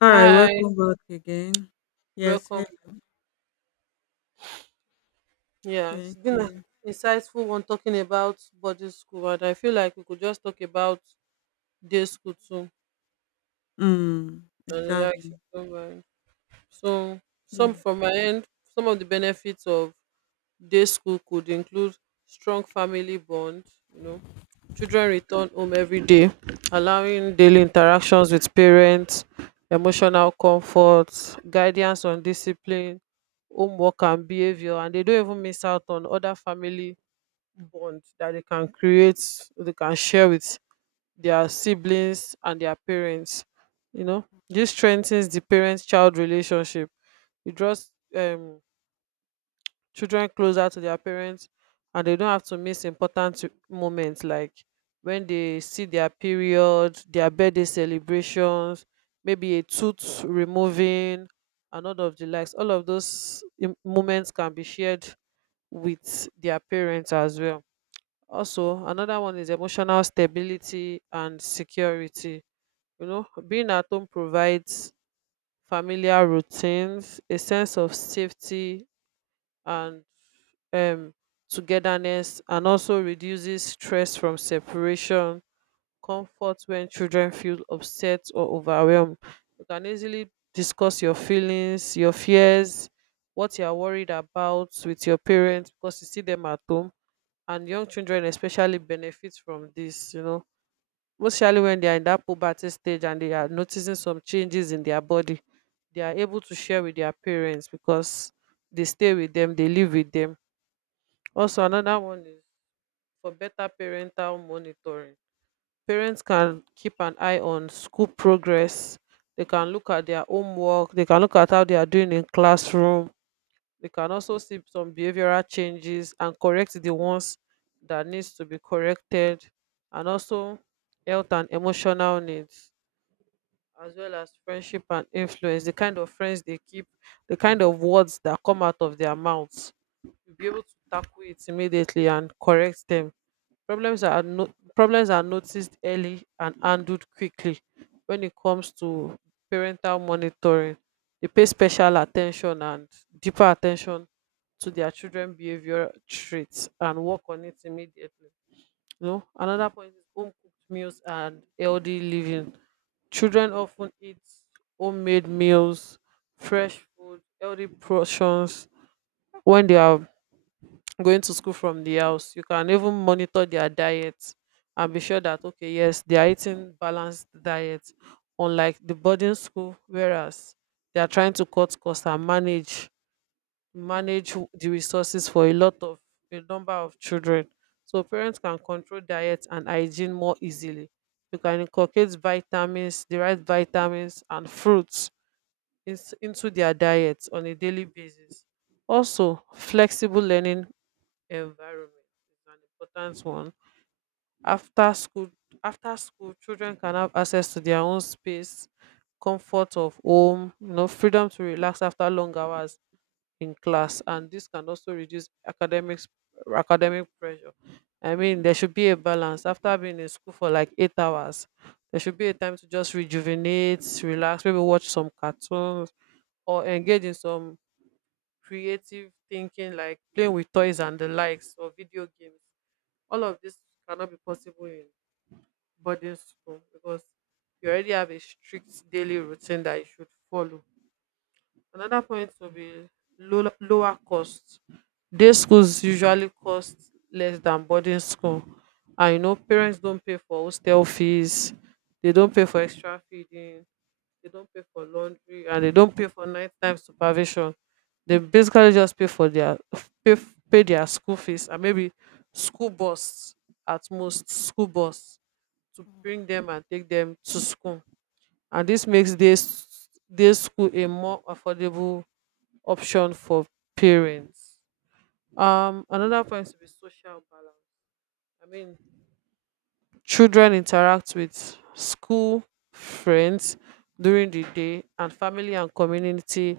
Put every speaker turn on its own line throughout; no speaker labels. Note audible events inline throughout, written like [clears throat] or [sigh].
All right,
Hi,
welcome back again. Yes,
welcome.
hello.
Yeah, it's
Thank
been an
you.
insightful one talking about boarding school, and I feel like we could just talk about day school too. And like, if
Exactly.
don't mind. So some
Yeah.
from my end, some of the benefits of day school could include strong family bond. You know, children return home every day, allowing daily interactions with parents, emotional comfort, guidance on discipline, homework and behavior, and they don't even miss out on other family bond that they can create, they can share with their siblings and their parents. You know, this strengthens the parent child relationship. It draws children closer to their parents, and they don't have to miss important moments like when they see their period, their birthday celebrations, maybe a tooth removing, and all of the likes. All of those moments can be shared with their parents as well. Also, another one is emotional stability and security. You know, being at home provides familiar routines, a sense of safety and um, togetherness, and also reduces stress from separation, comfort when children feel upset or overwhelmed. You can easily discuss your feelings, your fears, what you are worried about with your parents because you see them at home. And young children especially benefit from this, you know, mostly when they are in that puberty stage and they are noticing some changes in their body, they are able to share with their parents because they stay with them, they live with them. Also, another one is for better parental monitoring. Parents can keep an eye on school progress, they can look at their homework, they can look at how they are doing in classroom. We can also see some behavioral changes and correct the ones that needs to be corrected. And also health and emotional needs, as well as friendship and influence, the kind of friends they keep, the kind of words that come out of their mouths, you'll be able to tackle it immediately and correct them. Problems are no- Problems are noticed early and handled quickly. When it comes to parental monitoring, they pay special attention and deeper attention to their children behavior traits and work on it immediately. You know, another point is home cooked meals and healthy living. Children often eat homemade meals, fresh food, healthy portions. When they are going to school from the house, you can even monitor their diet and be sure that okay, yes, they are eating balanced diet, unlike the boarding school whereas they are trying to cut costs and manage
Hmm,
the resources for a lot of a number of children. So parents can control diet and hygiene more easily. You can inculcate vitamins, the right vitamins and fruits, into their diet on a daily basis. Also, flexible learning environment is an important one. After school, after school, children can have access to their own space, comfort of home, you know, freedom to relax after long hours in class, and this can also reduce academic pressure. I mean, there should be a balance. After being in school for like 8 hours, there should be a time to just rejuvenate, relax, maybe watch some cartoons or engage in some creative thinking like playing with toys and the likes, or video games. All of this cannot be possible in boarding school because you already have a strict daily routine that you should follow. Another point will be lower cost. Day schools usually cost less than boarding school. And you know, parents don't pay for hostel fees, they don't pay for extra feeding, they don't pay for laundry, and they don't pay for nighttime supervision. They basically just pay for their [laughs] pay their school fees, and maybe school bus, at most school bus, to
hmm.
bring them and take them to school. And this makes this day school a more affordable option for parents. Another point to be social balance. I mean, children interact with school friends during the day, and family and community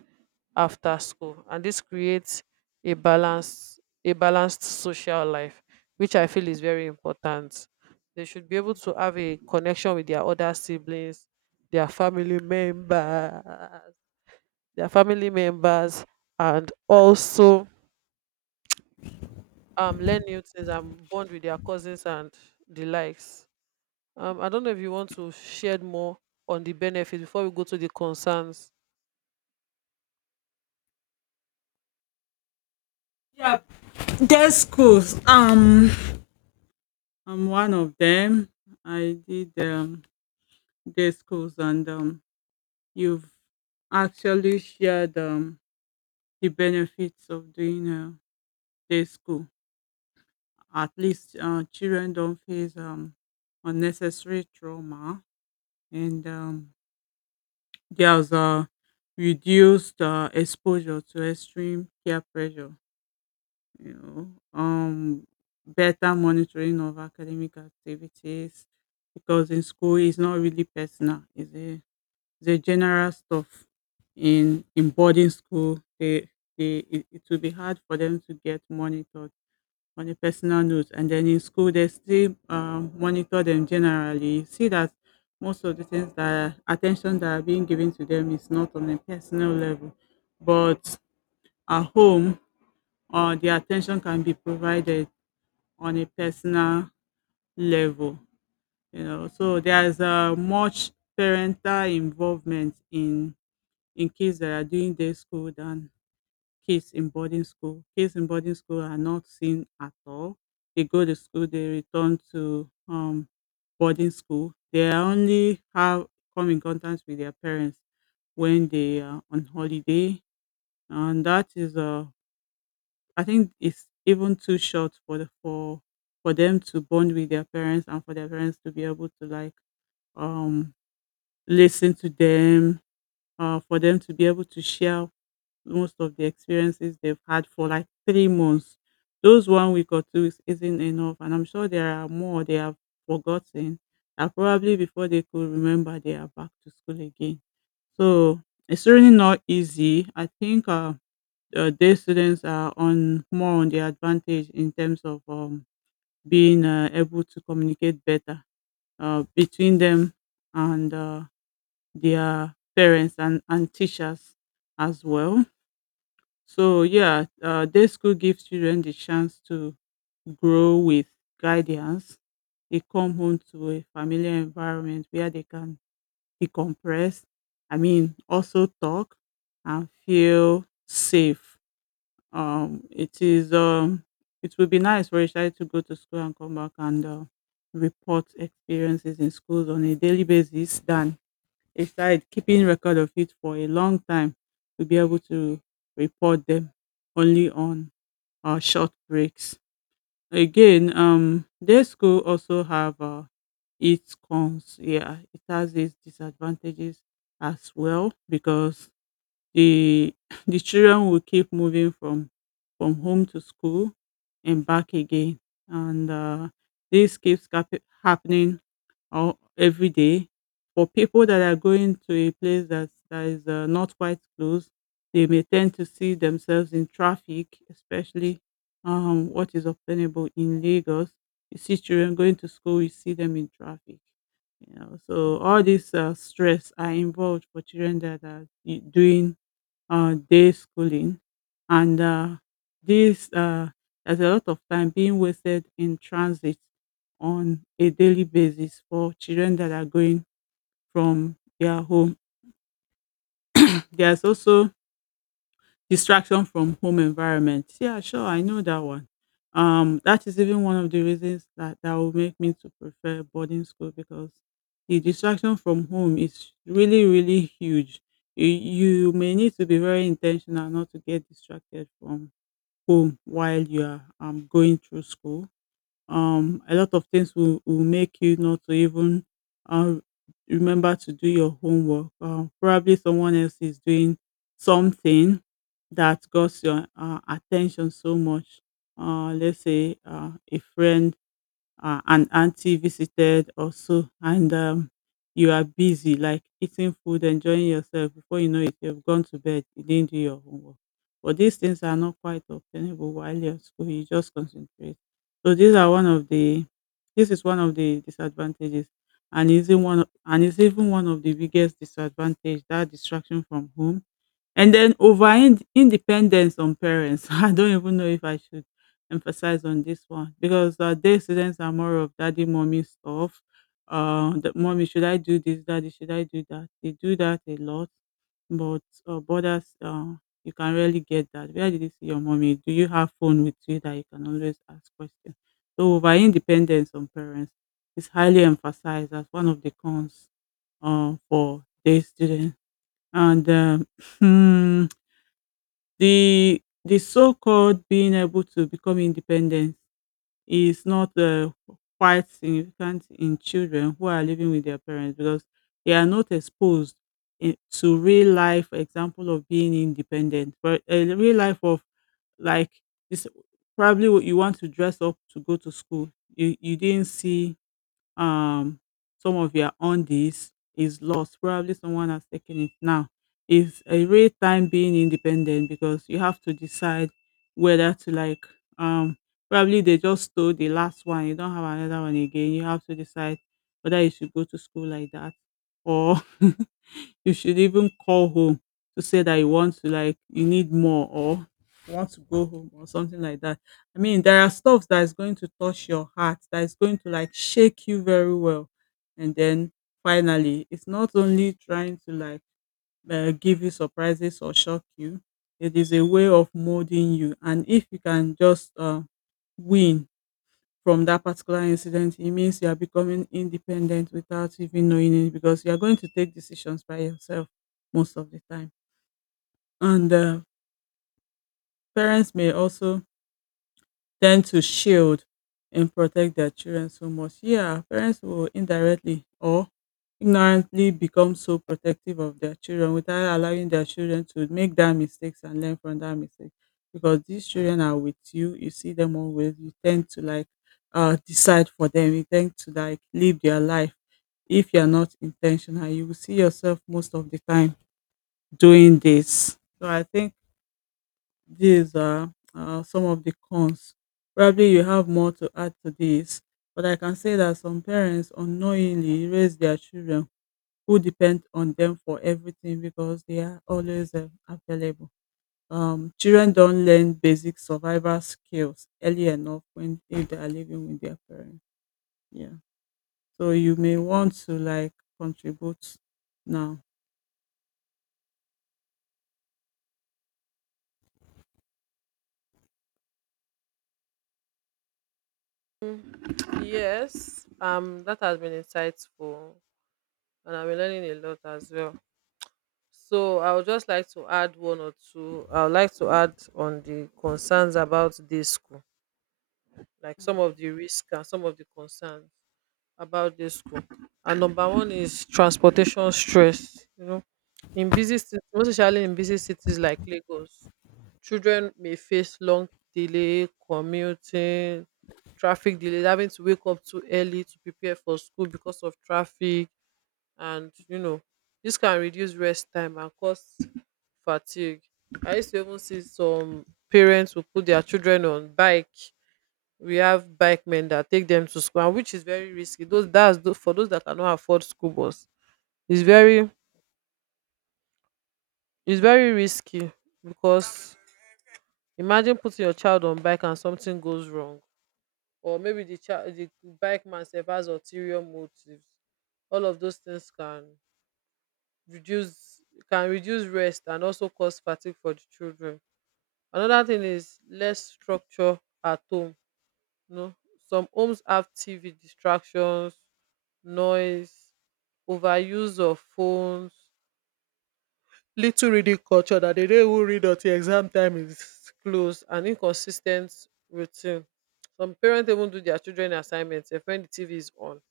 after school. And this creates a balance, a balanced social life, which I feel is very important. They should be able to have a connection with their other siblings, their family members, their family members, and also learn new things and bond with their cousins and the likes. I don't know if you want to shed more on the benefits before we go to the concerns.
Yeah, day schools. I'm one of them. I did day schools, and you've actually shared the benefits of doing day school. At least children don't face unnecessary trauma, and girls are reduced exposure to extreme peer pressure, you know, better monitoring of academic activities because in school it's not really personal, it's a general stuff. In boarding school, they, it will be hard for them to get monitored on a personal note. And then in school, they still monitor them generally. You see that most of the things that attention that are being given to them is not on a personal level, but at home, the attention can be provided on a personal level. You know, so there's a much parental involvement in kids that are doing day school than kids in boarding school. Kids in boarding school are not seen at all. They go to school, they return to boarding school. They are only have come in contact with their parents when they are on holiday, and that is I think it's even too short for for them to bond with their parents and for their parents to be able to like um listen to them for them to be able to share most of the experiences they've had for like 3 months. Those one week or 2 weeks isn't enough, and I'm sure there are more they have forgotten that probably before they could remember, they are back to school again. So it's really not easy. I think day students are on more on the advantage in terms of being able to communicate better between them and their parents and teachers as well. So yeah, day school gives children the chance to grow with guidance. They come home to a familiar environment where they can decompress. I mean, also talk and feel safe. It is it would be nice for a child to go to school and come back and report experiences in schools on a daily basis than a site keeping record of it for a long time to be able to report them only on our short breaks. Again, day school also have its cons. Yeah, it has its disadvantages as well because the [laughs] [clears throat] the children will keep moving from home to school and back again, and this keeps cap- happening or every day. For people that are going to a place that is not quite close, they may tend to see themselves in traffic, especially what is obtainable in Lagos. You see children going to school, you see them in traffic. You know, so all these stress are involved for children that are I- doing day schooling, and this there's a lot of time being wasted in transit on a daily basis for children that are going from their home. [clears throat] There's also distraction from home environment. Yeah, sure, I know that one. That is even one of the reasons that will make me to prefer boarding school because the distraction from home is really, really huge. You may need to be very intentional not to get distracted from home while you are going through school, a lot of things will make you not to even uh, remember to do your homework. Probably someone else is doing something that got your attention so much. Let's say a friend, an auntie visited also, and you are busy like eating food, enjoying yourself. Before you know it, you've gone to bed, you didn't do your homework. But these things are not quite obtainable while you're at school. You just concentrate. So these are one of the, this is one of the disadvantages, and is in one of- and is even one of the biggest disadvantage, that distraction from home. And then over ind- independence on parents. [laughs] I don't even know if I should emphasize on this one because day students are more of daddy mommy stuff. That mommy, should I do this? Daddy, should I do that? They do that a lot, but borders, you can rarely get that. Where did you see your mommy? Do you have phone with you that you can always ask questions? So over independence on parents is highly emphasized as one of the cons for their students. And um, [laughs] [clears throat] the so-called being able to become independent is not quite significant in children who are living with their parents because they are not exposed to real life example of being independent. But a real life of like this, probably what you want to dress up to go to school. You didn't see, um some of your undies is lost. Probably someone has taken it now. It's a real time being independent because you have to decide whether to like, um probably they just stole the last one. You don't have another one again. You have to decide whether you should go to school like that or [laughs] you should even call home to say that you want to like you need more or you want to go home or something like that. I mean, there are stuff that is going to touch your heart, that is going to like shake you very well. And then finally, it's not only trying to like give you surprises or shock you. It is a way of molding you. And if you can just win from that particular incident, it means you are becoming independent without even knowing it because you are going to take decisions by yourself most of the time. And parents may also tend to shield and protect their children so much. Yeah, parents will indirectly or ignorantly become so protective of their children without allowing their children to make that mistakes and learn from that mistake. Because these children are with you, you see them always, you tend to like decide for them, you tend to like live their life if you're not intentional. You will see yourself most of the time doing this. So I think these are some of the cons. Probably you have more to add to this, but I can say that some parents unknowingly raise their children who depend on them for everything because they are always available. Children don't learn basic survival skills early enough when if they are living with their parents. Yeah, so you may want to like contribute now.
Yes, that has been insightful, and I've been learning a lot as well. So I would just like to add one or two. I would like to add on the concerns about this school, like some of the risk and some of the concerns about this school. And number one is transportation stress. You know, in busy cities, most especially in busy cities like Lagos, children may face long delay, commuting, traffic delays, having to wake up too early to prepare for school because of traffic, and you know, this can reduce rest time and cause fatigue. I used to even see some parents who put their children on bike. We have bike men that take them to school, and which is very risky. Those for those that cannot afford school bus, it's very, it's very risky, because imagine putting your child on bike and something goes wrong, or maybe the bike man sef has ulterior motives. All of those things can reduce, can reduce rest and also cause fatigue for the children. Another thing is less structure at home. No, some homes have TV distractions, noise, overuse of phones, little reading culture, that they don't even read until exam time is close, and inconsistent routine. Some parents even do their children assignments, if when the TV is on,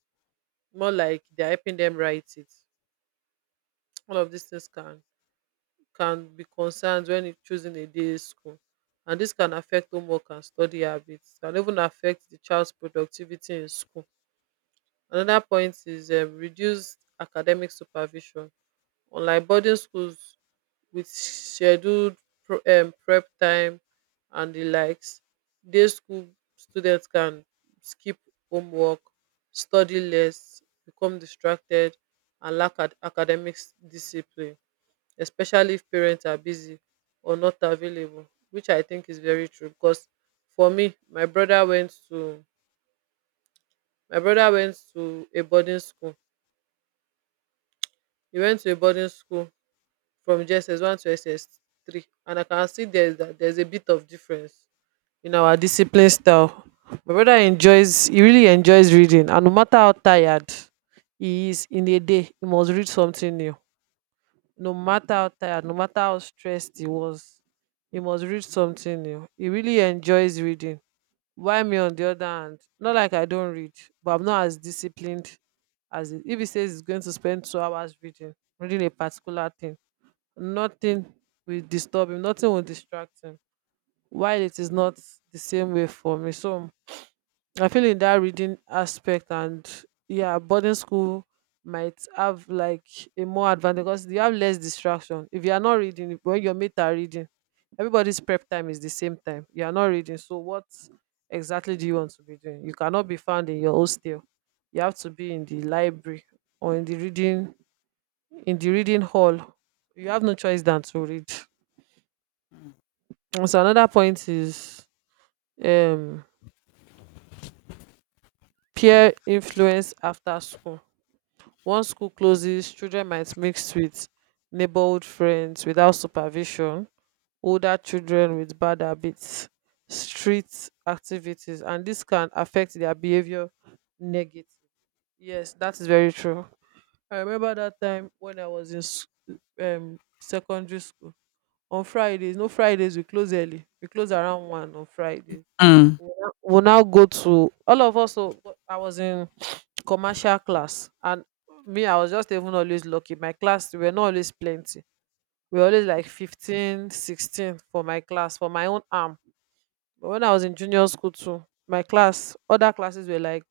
more like they're helping them write it. All of these things can be concerns when choosing a day school. And this can affect homework and study habits, can even affect the child's productivity in school. Another point is reduced academic supervision. Unlike boarding schools with scheduled prep time and the likes, day school students can skip homework, study less, become distracted, and lack academic discipline, especially if parents are busy or not available, which I think is very true. Because for me, my brother went to a boarding school. He went to a boarding school from JSS one to SS three, and I can see there's a bit of difference in our discipline style. My brother enjoys, he really enjoys reading, and no matter how tired he is in a day, he must read something new. No matter how tired, no matter how stressed he was, he must read something new. He really enjoys reading. Why me on the other hand? Not like I don't read, but I'm not as disciplined as it. If he says he's going to spend 2 hours reading, a particular thing, nothing will disturb him, nothing will distract him, while it is not the same way for me. So I feel in that reading aspect, and yeah, boarding school might have like a more advantage because you have less distraction. If you are not reading, when your mates are reading, everybody's prep time is the same time, you are not reading, so what exactly do you want to be doing? You cannot be found in your hostel, you have to be in the library, or in the reading, in the reading hall. You have no choice than to read. And so another point is um, peer influence after school. Once school closes, children might mix with neighborhood friends without supervision, older children with bad habits, street activities, and this can affect their behavior negative. Yes, that is very true. I remember that time when I was in secondary school. On Fridays, no Fridays, we close early. We close around 1 on Fridays,
Mm.
will now go to all of us. So but I was in commercial class, and me, I was just even always lucky. My class, we were not always plenty. We were always like 15, 16 for my class, for my own arm. But when I was in junior school too, my class, other classes were like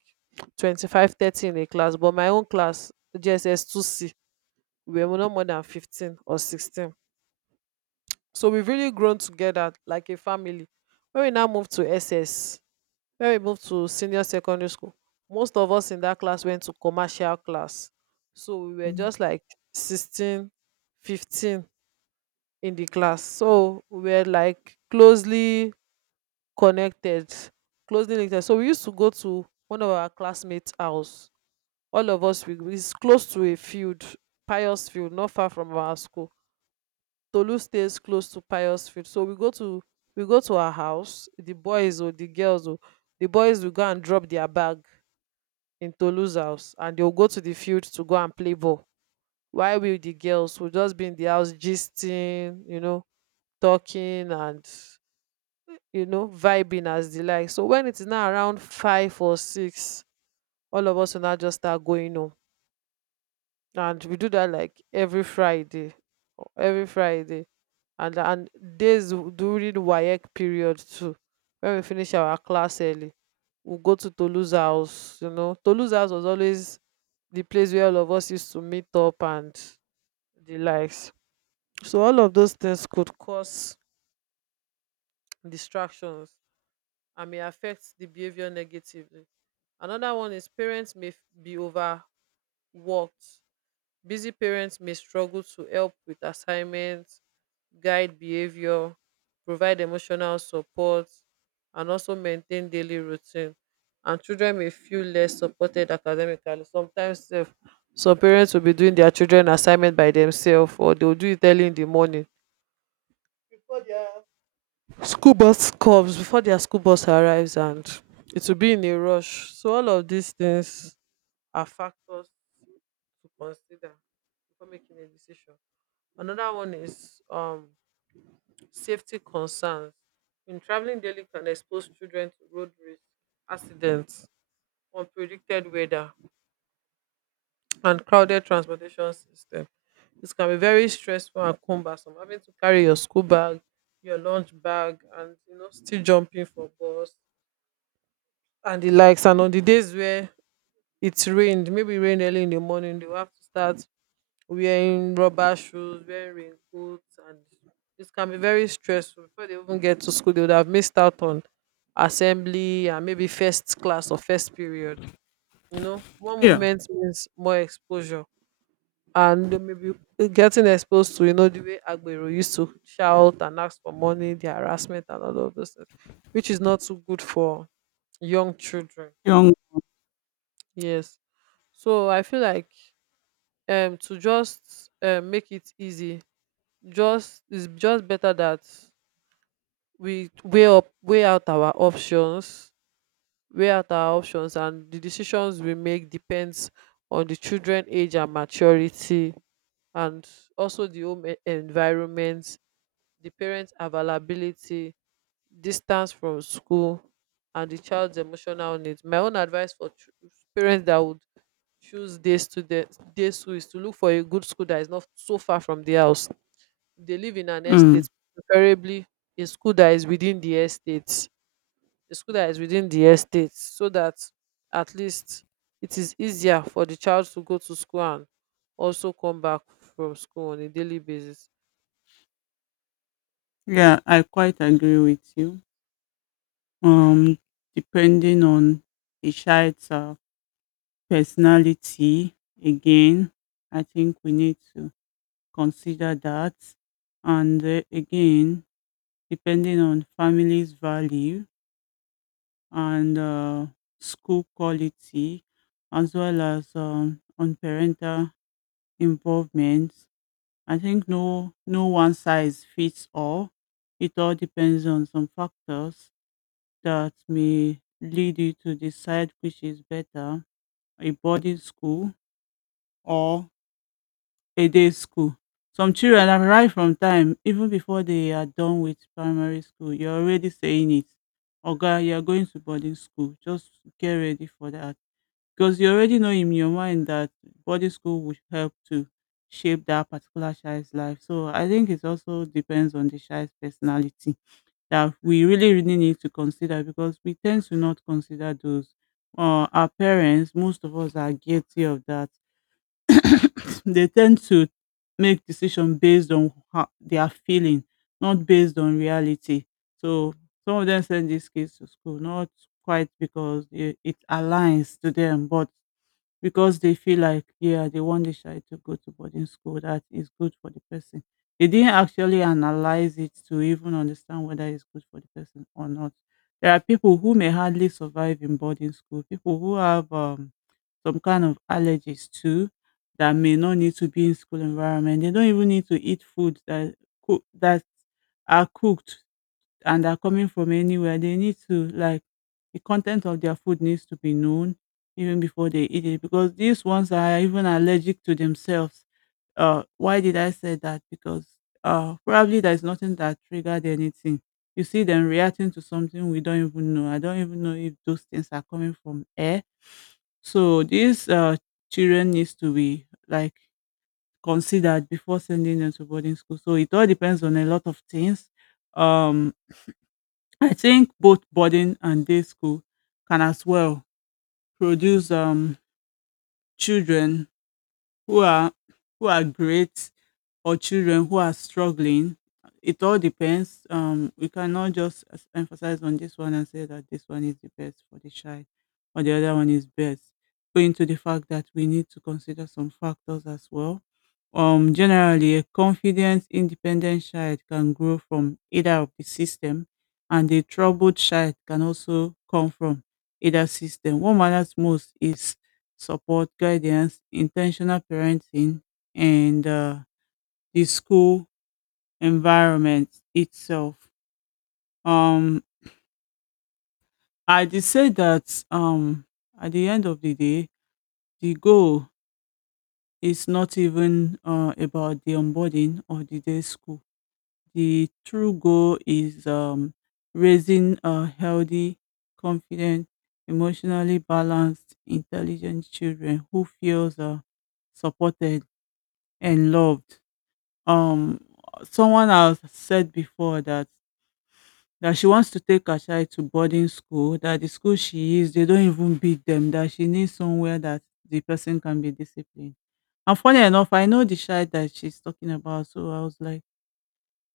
25, 30 in a class, but my own class, GSS2C, we were not more than 15 or 16. So we've really grown together like a family. When we now moved to SS, When we moved to senior secondary school, most of us in that class went to commercial class. So we were
Mm.
just like 16, 15 in the class. So we were like closely connected, closely linked. So we used to go to one of our classmates' house. All of us, it's close to a field, Pious Field, not far from our school. Tolu stays close to Pious Field. So we go to our house. The boys or the girls or the boys will go and drop their bag in Tolu's house and they'll go to the field to go and play ball. While we the girls will just be in the house gisting, you know, talking and vibing as they like. So when it is now around 5 or 6, all of us will now just start going home. And we do that like every Friday. Every Friday. And days during the WAEC period too. When we finish our class early, we'll go to Tolu's house, you know. Tolu's house was always the place where all of us used to meet up and the likes. So all of those things could cause distractions and may affect the behavior negatively. Another one is parents may be overworked. Busy parents may struggle to help with assignments, guide behavior, provide emotional support, and also maintain daily routine. And children may feel less supported academically. Sometimes sef, some parents will be doing their children assignment by themselves or they'll do it early in the morning. Before their Before their school bus arrives and it will be in a rush. So all of these things are factors to consider before making a decision. Another one is safety concerns. When traveling daily can expose children to road risk, accidents, unpredicted weather, and crowded transportation system. This can be very stressful and cumbersome. Having to carry your school bag, your lunch bag, and you know still jumping for bus and the likes. And on the days where it rained, maybe rain early in the morning, they will have to start wearing rubber shoes, wearing raincoats, and it can be very stressful. Before they even get to school, they would have missed out on assembly and maybe first class or first period. You know, one
Yeah,
moment means more exposure, and they may be getting exposed to you know the way Agbero used to shout and ask for money, the harassment, and all of those things, which is not so good for young children.
young.
Yes, so I feel like to just make it easy, just it's just better that we weigh up weigh out our options weigh out our options, and the decisions we make depends on the children age and maturity, and also the home environment, the parents availability, distance from school, and the child's emotional needs. My own advice for parents that would choose day school is to look for a good school that is not so far from the house. They live in an
Mm.
estate, preferably a school that is within the estate. A school that is within the estate, so that at least it is easier for the child to go to school and also come back from school on a daily basis.
Yeah, I quite agree with you. Um, depending on the child's, personality again, I think we need to consider that. And, again, depending on family's value and, school quality, as well as, on parental involvement. I think no one size fits all. It all depends on some factors that may lead you to decide which is better, a boarding school or a day school. Some children are right from time, even before they are done with primary school, you're already saying it. Oga, you're going to boarding school. Just get ready for that. Because you already know in your mind that boarding school would help to shape that particular child's life. So I think it also depends on the child's personality that we really, really need to consider because we tend to not consider those. Our parents, most of us are guilty of that. [coughs] They tend to make decision based on how they are feeling, not based on reality. So some of them send these kids to school, not quite because it aligns to them, but because they feel like, yeah, they want the child to go to boarding school. That is good for the person. They didn't actually analyze it to even understand whether it's good for the person or not. There are people who may hardly survive in boarding school, people who have some kind of allergies too that may not need to be in school environment. They don't even need to eat food that are cooked and are coming from anywhere, they need to like the content of their food needs to be known even before they eat it because these ones are even allergic to themselves. Why did I say that? Because probably there's nothing that triggered anything. You see them reacting to something we don't even know. I don't even know if those things are coming from air. So these children needs to be like considered before sending them to boarding school. So it all depends on a lot of things. Um, I think both boarding and day school can as well produce children who are who are great or children who are struggling. It all depends. We cannot just emphasize on this one and say that this one is the best for the child or the other one is best. Going to the fact that we need to consider some factors as well. Generally, a confident, independent child can grow from either of the system, and a troubled child can also come from either system. What matters most is support, guidance, intentional parenting, and the school environment itself. Um, I did say that at the end of the day, the goal is not even about the onboarding or the day school. The true goal is raising a healthy, confident, emotionally balanced, intelligent children who feels supported and loved. Um, Someone has said before that that she wants to take her child to boarding school, that the school she is, they don't even beat them, that she needs somewhere that the person can be disciplined. And funny enough, I know the child that she's talking about. So I was like,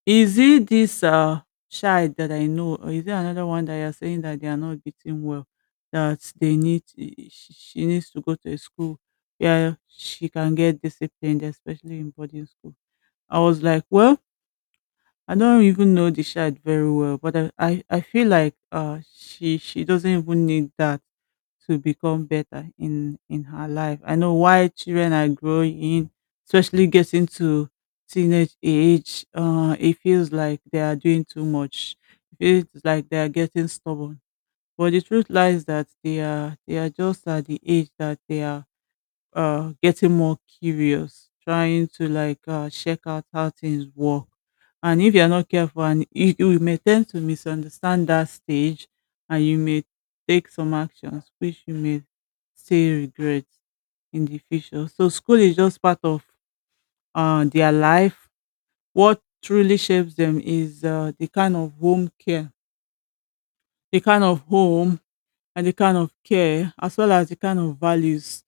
is it this child that I know, or is it another one that you're saying that they are not beating well, that they need, she needs to go to a school where she can get disciplined, especially in boarding school. I was like, well, I don't even know the child very well, but I feel like she doesn't even need that to become better in her life. I know why children are growing, especially getting to teenage age. It feels like they are doing too much. It feels like they are getting stubborn. But the truth lies that they are just at the age that they are getting more curious, trying to like check out how things work, and if you're not careful, and you may tend to misunderstand that stage, and you may take some actions which you may still regret in the future. So school is just part of their life. What truly shapes them is the kind of home care, the kind of home, and the kind of care, as well as the kind of values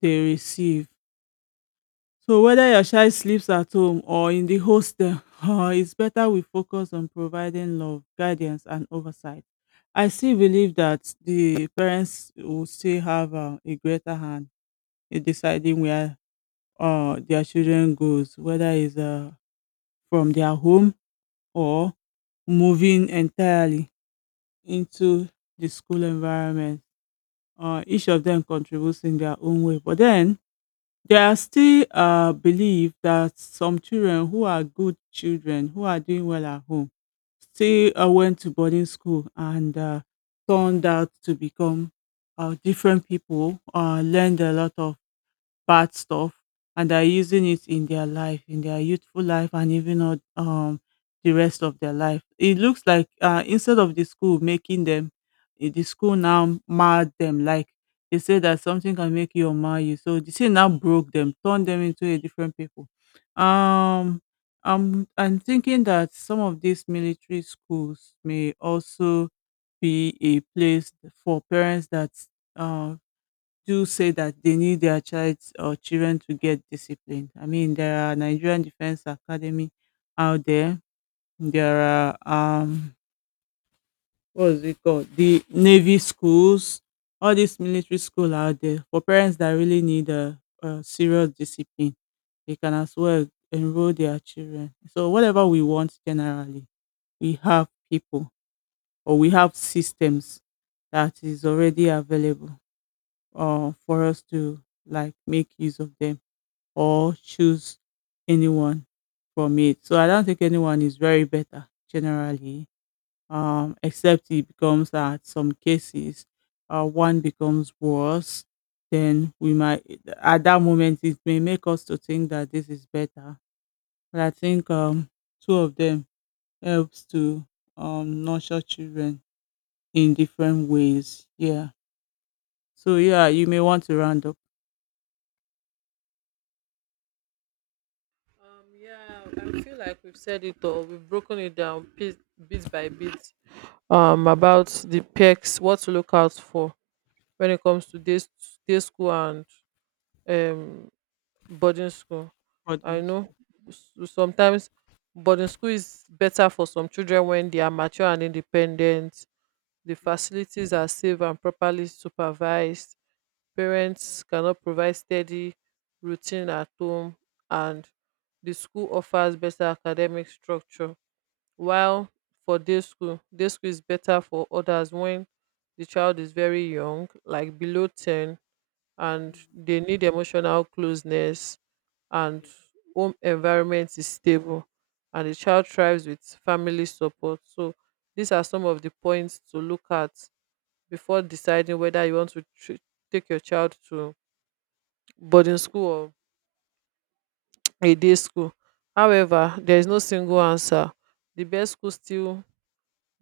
they receive. So whether your child sleeps at home or in the hostel, [laughs] it's better we focus on providing love, guidance, and oversight. I still believe that the parents will still have a greater hand in deciding where their children goes, whether it's from their home or moving entirely into the school environment. Each of them contributes in their own way, but then there are still believe that some children who are good children, who are doing well at home, still went to boarding school and turned out to become different people, learned a lot of bad stuff, and they're using it in their life, in their youthful life, and even on the rest of their life. It looks like instead of the school making them, the school now marred them, like they say that something can make you or mar you. So the thing now broke them, turned them into a different people. Um I'm, I'm thinking that some of these military schools may also be a place for parents that uh, do say that they need their child or children to get disciplined. I mean, there are Nigerian Defense Academy out there. There are what is it called? The Navy schools, all these military school out there for parents that really need a serious discipline. They can as well enroll their children. So whatever we want generally, we have people or we have systems that is already available for us to like make use of them or choose anyone from it. So I don't think anyone is very better generally, except it becomes that some cases one becomes worse. Then we might, at that moment, it may make us to think that this is better. But I think two of them helps to nurture children in different ways. Yeah. So yeah, you may want to round up
Yeah, I feel like we've said it all. We've broken it down bit by bit. About the perks, what to look out for when it comes to day school and um boarding school. I
audience.
know sometimes boarding school is better for some children when they are mature and independent. The
Mm,
facilities are safe and properly supervised. Parents cannot provide steady routine at home, and the school offers better academic structure. While for day school is better for others when the child is very young, like below 10 and
mm,
they need emotional closeness, and
yeah,
home environment is stable and the child thrives with family support. So these are some of the points to look at before deciding whether you want to take your child to boarding school or a day school. However, there is no single answer. The best school still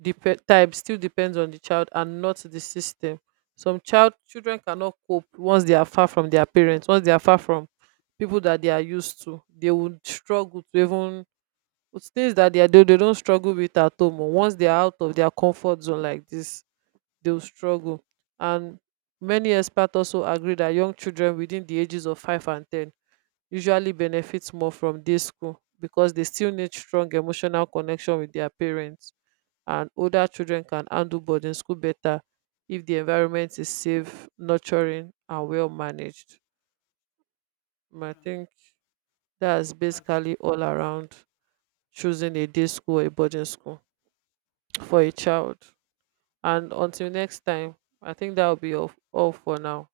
dep- type still depends on the child and not the system. Some children cannot cope once they are far from their parents, once they are far from people that they are used to. They would struggle to even with things that they are they don't struggle with at home. Or once they are out of their comfort zone like this, they will struggle. And many experts also agree that young children within the ages of 5 and 10 usually benefit more from day school because they still need strong emotional connection with their parents, and older children can handle boarding school better if the environment is safe, nurturing, and well managed. I think that's
that's
basically all around choosing a day school or a boarding school for a child. And until next time, I think that will be all for now.